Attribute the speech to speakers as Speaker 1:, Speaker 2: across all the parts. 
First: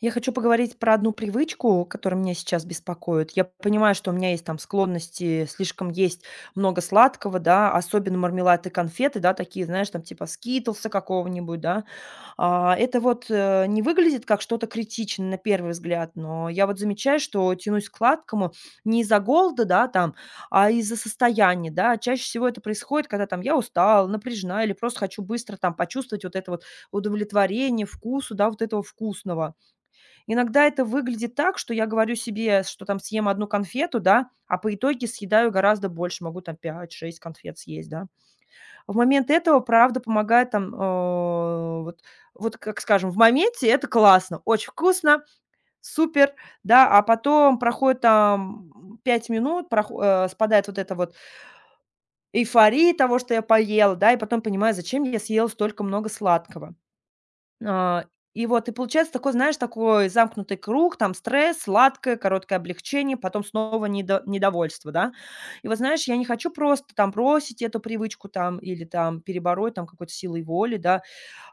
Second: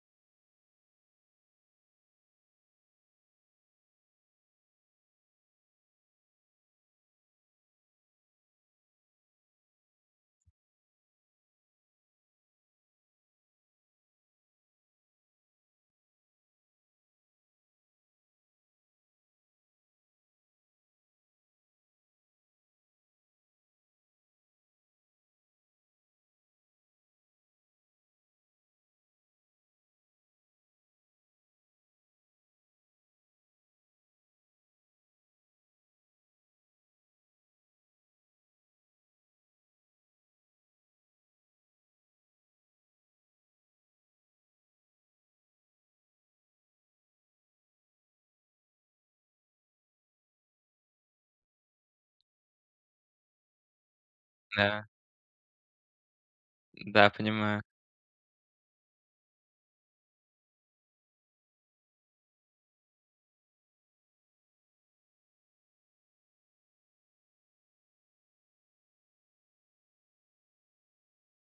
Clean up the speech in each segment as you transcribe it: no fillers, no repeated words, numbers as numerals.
Speaker 1: Я хочу поговорить про одну привычку, которая меня сейчас беспокоит. Я понимаю, что у меня есть там склонности слишком есть много сладкого, да, особенно мармелад и конфеты, да, такие, знаешь, там типа скитлса какого-нибудь, да. А, это вот не выглядит как что-то критичное на первый взгляд, но я вот замечаю, что тянусь к сладкому не из-за голода, да, там, а из-за состояния, да. Чаще всего это происходит, когда там я устала, напряжена или просто хочу быстро там почувствовать вот это вот удовлетворение вкусу, да, вот этого вкусного. Иногда это выглядит так, что я говорю себе, что там съем одну конфету, да, а по итоге съедаю гораздо больше, могу там пять шесть конфет съесть, да. В момент этого, правда, помогает там, вот вот, как скажем, в моменте это классно, очень вкусно, супер, да, а потом проходит там, 5 минут, спадает вот эта вот эйфория того, что я поела, да, и потом понимаю,
Speaker 2: Да,
Speaker 1: зачем я съела столько много сладкого.
Speaker 2: да, понимаю.
Speaker 1: А, и вот, и получается такой, знаешь, такой замкнутый круг, там стресс, сладкое, короткое облегчение, потом снова недовольство, да. И вот, знаешь, я не хочу просто там бросить эту привычку там или там перебороть там какой-то силой воли, да.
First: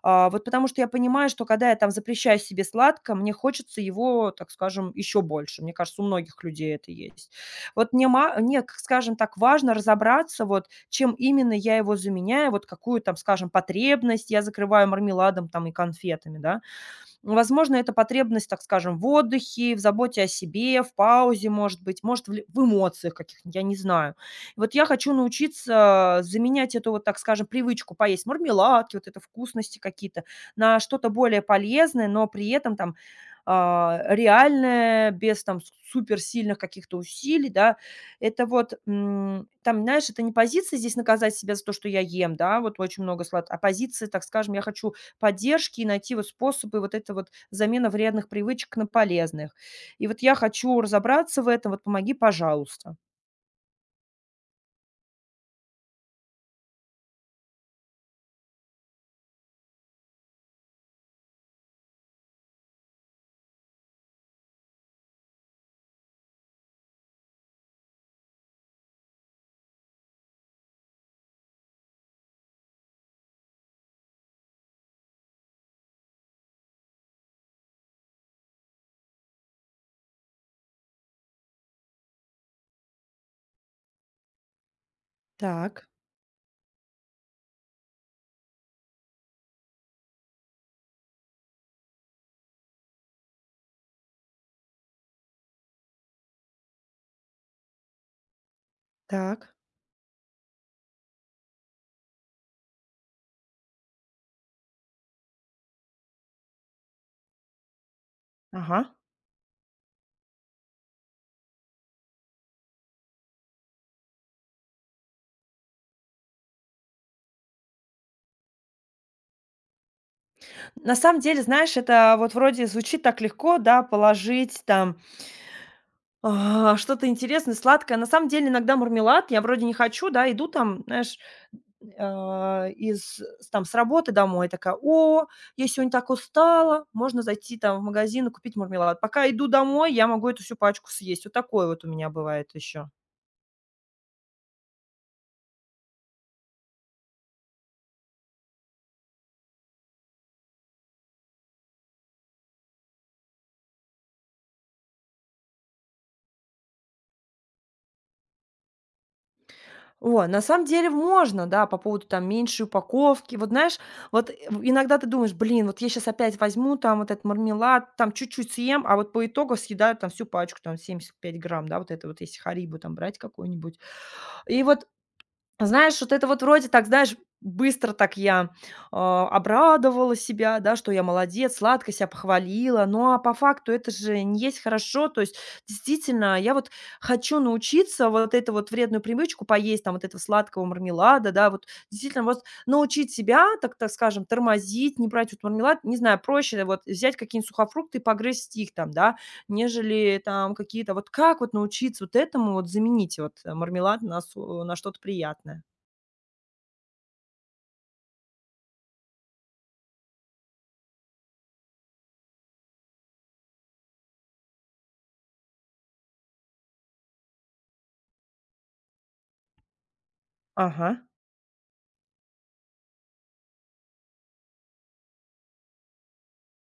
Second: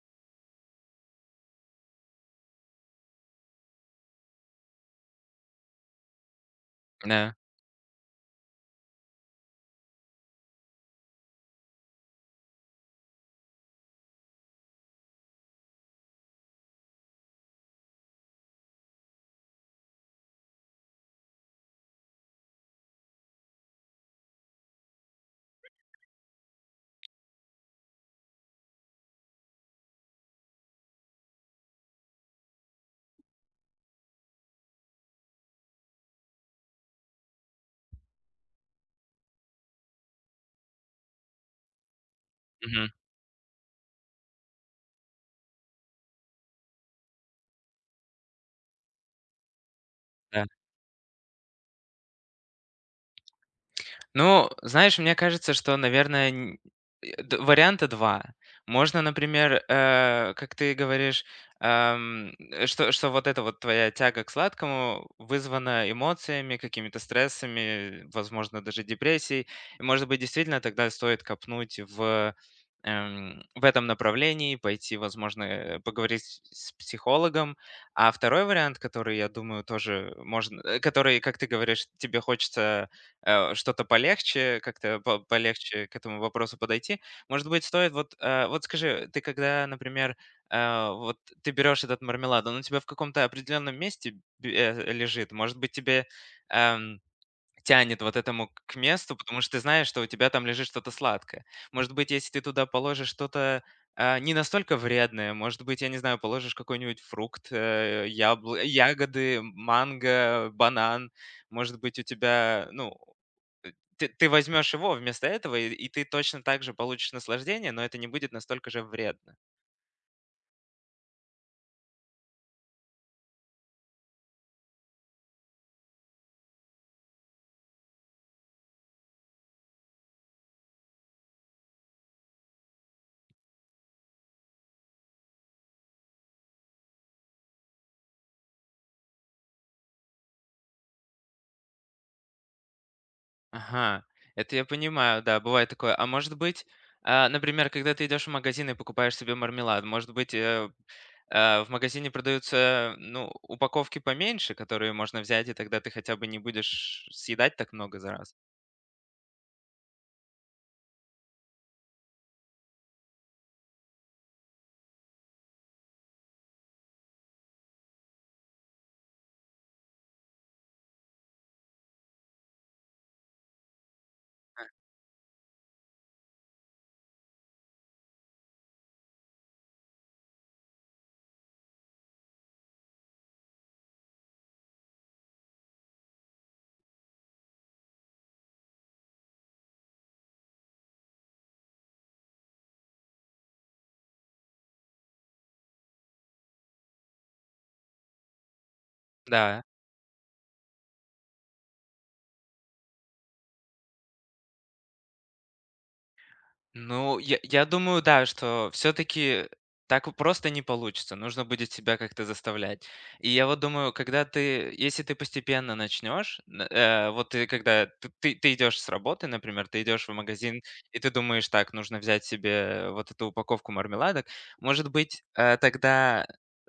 Speaker 1: А, вот потому что я понимаю, что когда я там запрещаю себе сладко, мне хочется его, так скажем, еще больше. Мне кажется, у многих людей это есть.
Speaker 2: Да.
Speaker 1: Вот мне, скажем так, важно разобраться, вот чем именно я его заменяю, вот какую там, скажем, потребность я закрываю мармеладом там и конфетами, да. Возможно, это потребность, так скажем, в отдыхе, в заботе о себе, в паузе, может быть, может, в эмоциях каких-нибудь, я не знаю. Вот я хочу научиться заменять эту вот, так скажем, привычку поесть мармеладки, вот это вкусности какие-то, на что-то более полезное, но при этом там, реальное, без там с суперсильных каких-то усилий, да. Это вот, там, знаешь, это не позиция здесь наказать себя за то, что я ем, да, вот
Speaker 2: Мгм.
Speaker 1: очень много сладкого, а позиция, так скажем, я хочу поддержки и найти вот способы вот это вот замена вредных привычек на полезных. И вот я
Speaker 2: Да.
Speaker 1: хочу разобраться в этом, вот помоги, пожалуйста.
Speaker 2: Ну, знаешь, мне кажется, что, наверное, варианта два. Можно, например, как ты говоришь, что вот эта вот твоя тяга к сладкому вызвана эмоциями, какими-то стрессами, возможно, даже депрессией. И, может быть, действительно тогда стоит копнуть в этом направлении, пойти, возможно, поговорить с психологом. А второй вариант, который, я думаю, тоже можно, который, как ты говоришь, тебе хочется что-то полегче, как-то
Speaker 1: Так,
Speaker 2: полегче к этому вопросу подойти. Может быть, стоит вот, вот скажи, ты когда, например, э, вот ты берешь этот мармелад, он у тебя в каком-то определенном месте лежит, может быть, тебе эм, тянет вот этому к месту, потому что
Speaker 1: так.
Speaker 2: ты знаешь, что у тебя там лежит что-то сладкое. Может быть, если ты туда положишь что-то не настолько вредное, может быть, я не знаю, положишь какой-нибудь фрукт,
Speaker 1: Ага.
Speaker 2: ягоды, манго, банан, может быть, у тебя, ну, ты возьмешь его вместо этого, и ты точно так же получишь наслаждение, но это не будет настолько же вредно.
Speaker 1: На самом деле, знаешь, это вот вроде звучит так легко, да, положить там что-то интересное, сладкое. На самом деле иногда мармелад я вроде не хочу, да, иду там, знаешь, а, из с там с работы домой, такая: "О, я сегодня так устала, можно зайти там в магазин и купить мармелад". Пока иду домой, я могу эту всю пачку съесть. Вот такое вот у меня бывает еще.
Speaker 2: Ага, это я понимаю, да, бывает такое. А может быть, например, когда ты идешь в магазин и покупаешь себе мармелад, может быть, в магазине продаются, ну, упаковки поменьше, которые можно взять, и тогда ты хотя бы не будешь съедать так много за раз?
Speaker 1: О, на самом деле можно, да, по поводу там меньшей упаковки. Вот знаешь, вот, э, в иногда ты думаешь: "Блин, вот я сейчас опять возьму там вот этот мармелад, там чуть-чуть съем", а вот по итогу съедаю там всю пачку, там 75 грамм, да, вот это вот, если харибу там брать какую-нибудь. И вот знаешь, вот это вот вроде так, знаешь, быстро так я, обрадовала себя, да, что я молодец, сладко себя похвалила. Ну, а по факту это же не есть хорошо. То есть, действительно, я вот хочу научиться вот эту вот вредную привычку поесть, там, вот этого сладкого мармелада, да, вот действительно вот научить себя, так скажем, тормозить, не брать вот мармелад, не знаю, проще вот взять какие-нибудь сухофрукты и погрызть их там, да.
Speaker 2: Да.
Speaker 1: Нежели там какие-то вот как вот научиться вот этому вот заменить вот, мармелад на что-то приятное?
Speaker 2: Ну, я думаю, да, что все-таки так вот просто не получится. Нужно будет себя как-то заставлять. И я вот думаю, когда ты, если ты постепенно начнешь, вот ты когда ты идешь с работы, например, ты идешь в магазин,
Speaker 1: Ага,
Speaker 2: и ты думаешь, так, нужно взять себе вот эту упаковку мармеладок, может быть, тогда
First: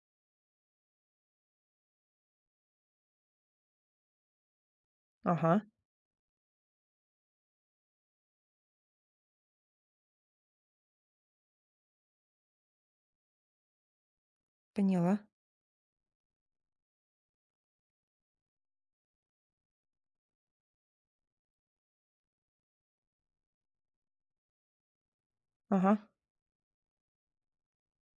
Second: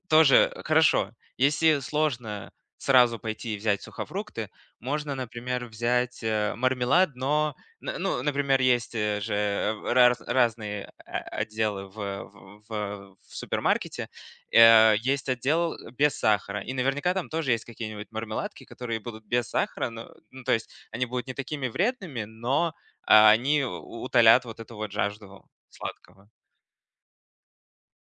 Speaker 2: тоже хорошо. Если сложно сразу пойти и взять сухофрукты, можно,
Speaker 1: ага,
Speaker 2: например, взять мармелад, но Н ну, например, есть, э, же, э, раз разные о отделы в в супермаркете.
Speaker 1: поняла.
Speaker 2: Есть отдел без сахара, и наверняка там тоже есть какие-нибудь мармеладки, которые будут без сахара. Ну, то есть они будут не такими вредными, но, они у утолят вот эту вот жажду
Speaker 1: Ага,
Speaker 2: сладкого.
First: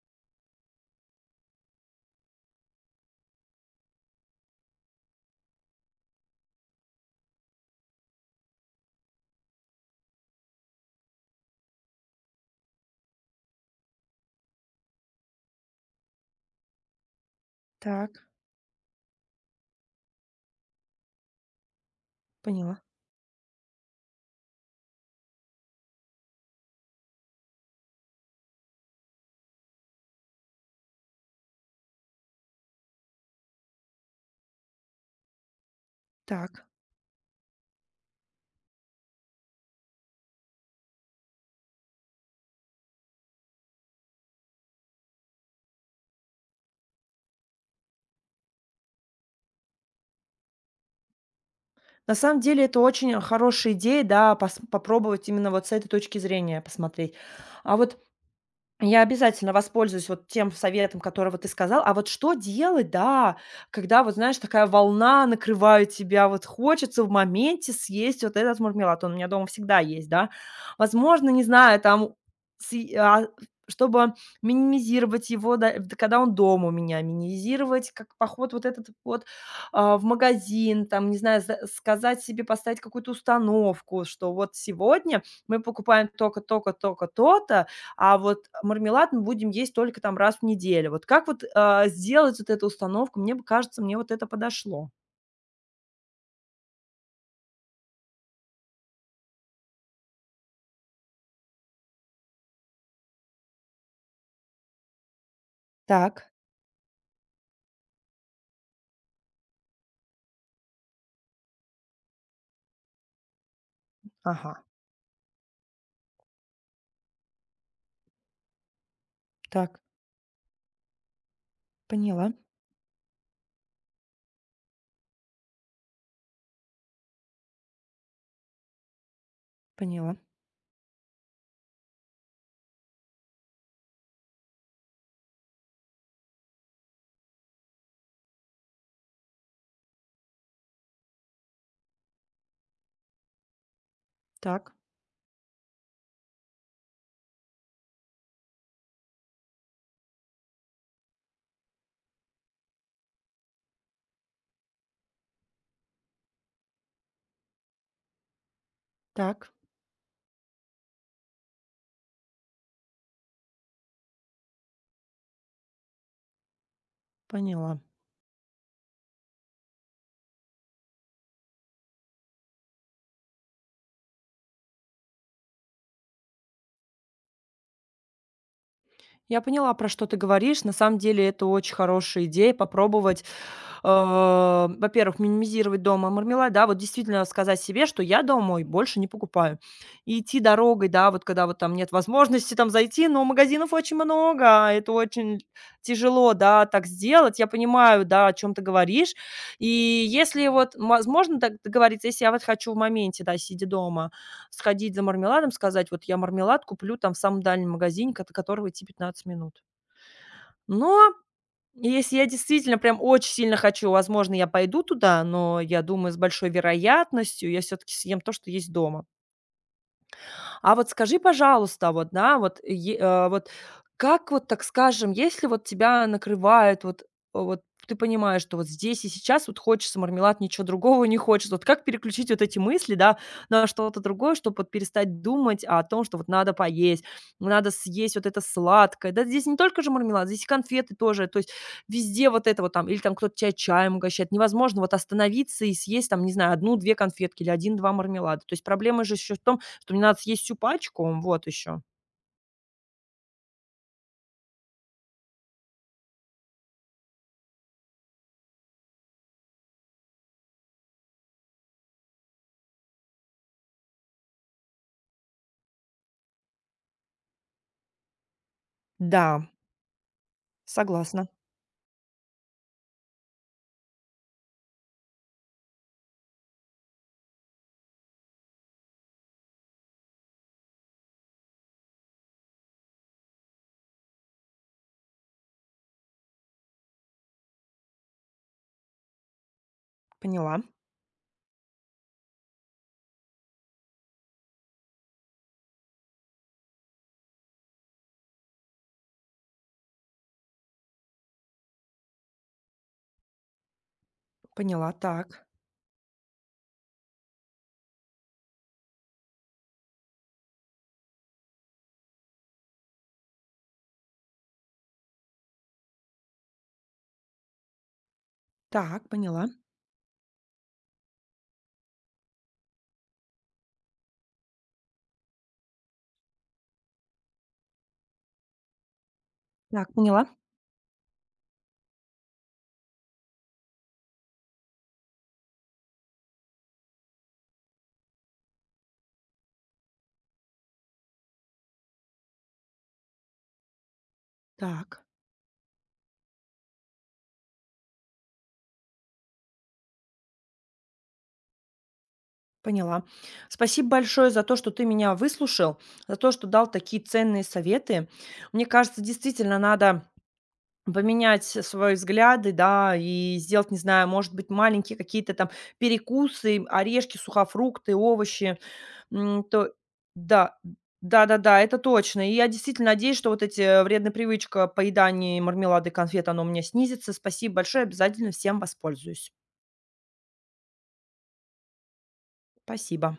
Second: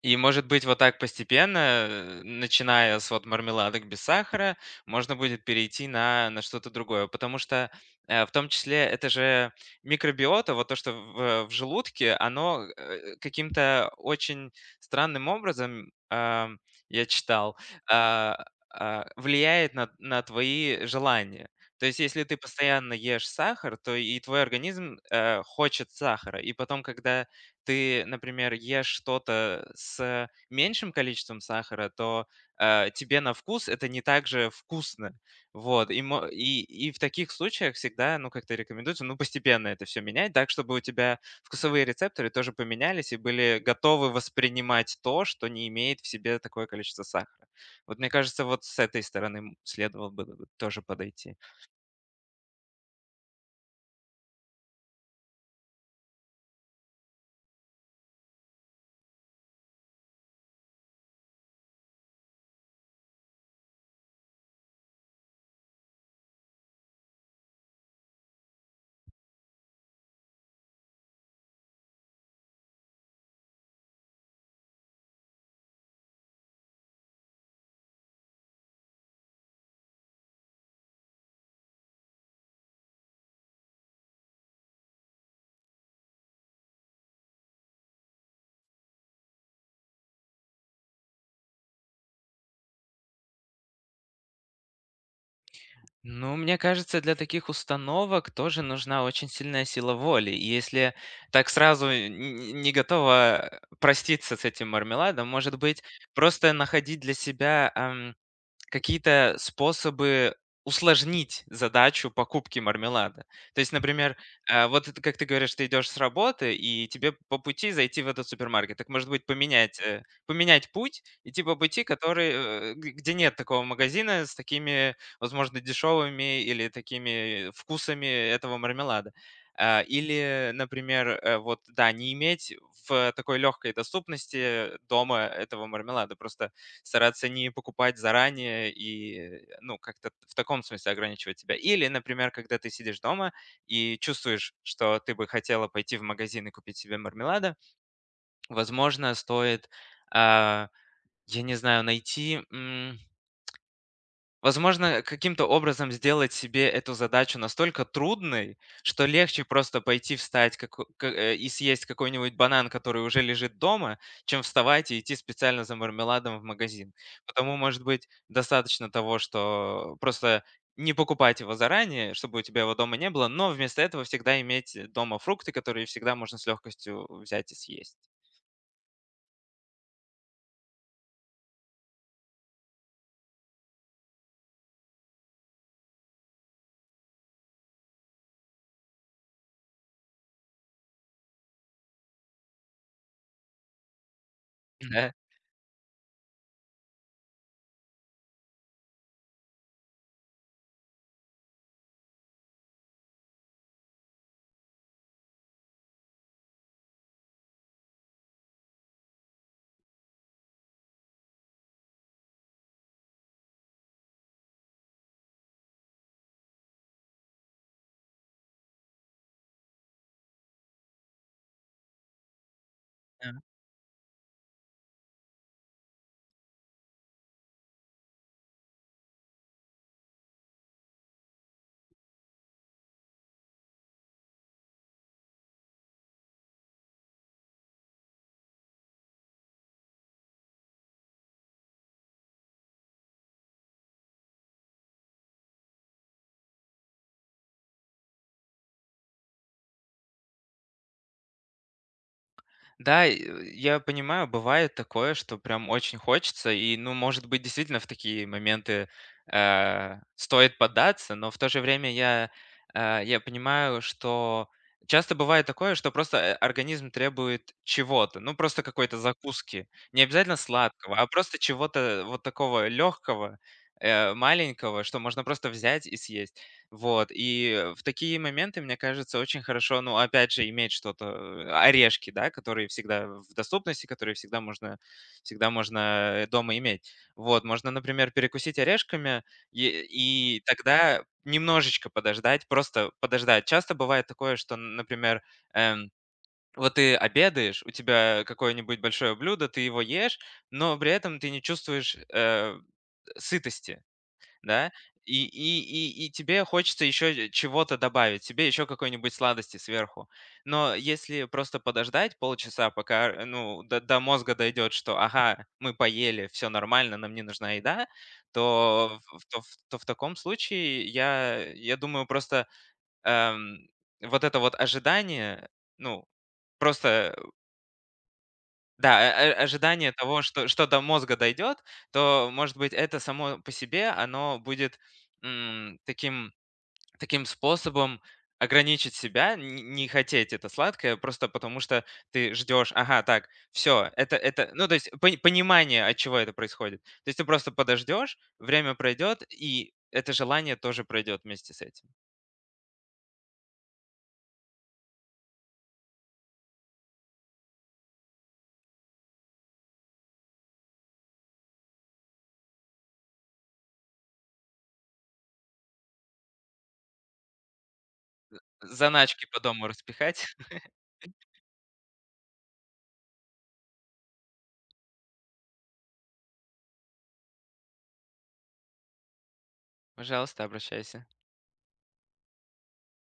Speaker 2: И, может быть, вот так постепенно, начиная с вот мармеладок без сахара, можно будет перейти на что-то другое. Потому что в том числе это же микробиота, вот то, что в желудке, оно каким-то очень странным образом, я читал,
Speaker 1: так,
Speaker 2: а, влияет на твои желания. То есть, если ты
Speaker 1: поняла.
Speaker 2: постоянно ешь сахар, то и твой организм хочет сахара. И потом, когда ты, например, ешь что-то с меньшим количеством сахара, то тебе на вкус это не так же вкусно. Вот. И,
Speaker 1: Так.
Speaker 2: и в таких случаях всегда, ну, как-то рекомендуется, ну, постепенно это все менять, так, чтобы у тебя вкусовые рецепторы тоже поменялись и были готовы воспринимать то, что не имеет в себе такое количество сахара. Вот мне кажется, вот с этой стороны следовало бы тоже подойти.
Speaker 1: На самом деле это очень хорошая идея, да, пос попробовать именно вот с этой точки зрения посмотреть. А вот Я обязательно воспользуюсь вот тем советом, которого ты сказал. А вот что делать, да, когда, вот знаешь, такая волна накрывает тебя, вот хочется в моменте съесть вот этот мармелад. Он у меня дома всегда есть, да. Возможно, не знаю, там, сый- а, чтобы минимизировать его, да, когда он дома у меня, минимизировать как поход вот этот вот в магазин, там, не знаю, сказать себе, поставить какую-то установку, что вот сегодня мы покупаем только-только-только то-то, а вот мармелад мы будем есть только там раз в неделю. Вот как вот, сделать вот эту установку? Мне бы кажется, мне вот это подошло.
Speaker 2: Ну, мне кажется, для таких установок тоже нужна очень сильная сила воли. И если так сразу не готова проститься с этим мармеладом, может быть,
Speaker 1: Так,
Speaker 2: просто находить для себя какие-то способы усложнить задачу покупки мармелада. То есть, например,
Speaker 1: ага,
Speaker 2: вот это, как ты говоришь, ты идешь с работы, и тебе по пути зайти в этот супермаркет. Так, может быть, поменять,
Speaker 1: так,
Speaker 2: поменять путь, идти по пути, который,
Speaker 1: поняла,
Speaker 2: где нет такого магазина с такими, возможно, дешевыми или такими вкусами этого мармелада.
Speaker 1: поняла.
Speaker 2: Или, например, вот, да, не иметь в такой легкой доступности дома этого мармелада. Просто стараться не покупать заранее и, ну, как-то в таком смысле ограничивать себя. Или, например, когда ты сидишь дома и чувствуешь,
Speaker 1: Так,
Speaker 2: что ты бы хотела пойти в магазин и купить себе мармелада, возможно, стоит, а, я не знаю, найти, возможно, каким-то образом сделать себе эту задачу настолько трудной, что легче
Speaker 1: так,
Speaker 2: просто пойти встать и съесть какой-нибудь банан, который уже лежит дома, чем вставать и идти специально за мармеладом в магазин. Потому,
Speaker 1: поняла.
Speaker 2: может быть, достаточно того, что просто не покупать его заранее, чтобы у тебя его дома не было, но вместо этого всегда иметь дома фрукты, которые всегда можно с легкостью взять и съесть.
Speaker 1: Я поняла, про что ты говоришь. На самом деле, это очень хорошая идея- попробовать. А, во-первых, минимизировать дома мармелад, да, вот действительно сказать себе, что я домой больше не покупаю. И идти дорогой, да, вот когда вот там нет возможности там зайти, но магазинов очень много, а это очень тяжело, да, так сделать. Я понимаю, да, о чем ты говоришь. И если вот возможно так договориться, если я вот хочу в моменте, да, сидя дома, сходить за мармеладом, сказать, вот я мармелад куплю там в самом дальнем магазине, от которого идти 15 минут. Но если я действительно прям очень сильно хочу, возможно, я пойду туда, но я думаю, с большой вероятностью я все таки съем то, что есть дома. А вот скажи, пожалуйста, вот, да, вот,
Speaker 2: Да?
Speaker 1: вот как вот, так скажем, если вот тебя накрывает, вот вот ты понимаешь, что вот здесь и сейчас вот хочется мармелад, ничего другого не хочется. Вот как переключить вот эти мысли, да, на что-то другое, чтобы вот перестать думать о том, что вот надо поесть, надо съесть вот это сладкое. Да, здесь не только же мармелад, здесь и конфеты тоже. То есть везде вот это вот там или там кто-то тя чаем угощает. Невозможно вот остановиться и съесть там, не знаю, одну-две конфетки или один-два мармелада. То есть проблема же еще в том, что мне надо съесть всю пачку, вот еще.
Speaker 2: Да, и, я понимаю, бывает такое, что прям очень хочется, и, ну, может быть, действительно в такие моменты стоит поддаться, но в то же время я понимаю, что часто бывает такое, что просто организм требует чего-то, ну, просто какой-то
Speaker 1: Да,
Speaker 2: закуски, не обязательно сладкого, а
Speaker 1: согласна.
Speaker 2: просто чего-то вот такого легкого, маленького, что можно просто взять и съесть. Вот, и в такие моменты, мне кажется, очень хорошо, ну, опять же, иметь что-то, орешки, да, которые всегда в доступности, всегда можно дома иметь. Вот, можно, например, перекусить орешками и
Speaker 1: Поняла.
Speaker 2: тогда немножечко подождать, просто подождать. Часто бывает такое, что, например, эм, вот ты обедаешь, у тебя какое-нибудь большое блюдо, ты его ешь, но при этом ты не чувствуешь сытости. Да?
Speaker 1: Поняла.
Speaker 2: И
Speaker 1: Так.
Speaker 2: и и тебе хочется еще чего-то добавить, тебе еще какой-нибудь сладости сверху. Но если просто подождать полчаса, пока, ну, до мозга дойдет, что, ага, мы поели, все нормально, нам не нужна еда, то
Speaker 1: Так,
Speaker 2: в то в
Speaker 1: поняла.
Speaker 2: то в таком случае я думаю, просто, эм, вот это вот ожидание, ну, просто да,
Speaker 1: Так,
Speaker 2: ожидание того,
Speaker 1: поняла.
Speaker 2: что что до мозга дойдет, то, может быть, это само по себе, оно будет, таким таким способом ограничить себя, н не хотеть это сладкое, просто потому что ты ждешь: "Ага, так, все, это это". Ну, то есть
Speaker 1: Так,
Speaker 2: понимание, от чего это происходит. То есть ты просто подождешь, время пройдет, и это желание тоже пройдет вместе с этим.
Speaker 1: поняла. Спасибо большое за то, что ты меня выслушал, за то, что дал такие ценные советы. Мне кажется, действительно надо поменять свои взгляды, да, и сделать, не знаю, может быть, маленькие какие-то там перекусы, орешки, сухофрукты, овощи.
Speaker 2: Заначки по
Speaker 1: М,
Speaker 2: дому
Speaker 1: то
Speaker 2: распихать,
Speaker 1: Да, да-да-да, это точно. И я действительно надеюсь, что вот эти, вредная привычка поедания мармелада и конфет, она у меня снизится. Спасибо большое, обязательно всем воспользуюсь.
Speaker 2: пожалуйста, обращайся.
Speaker 1: Спасибо.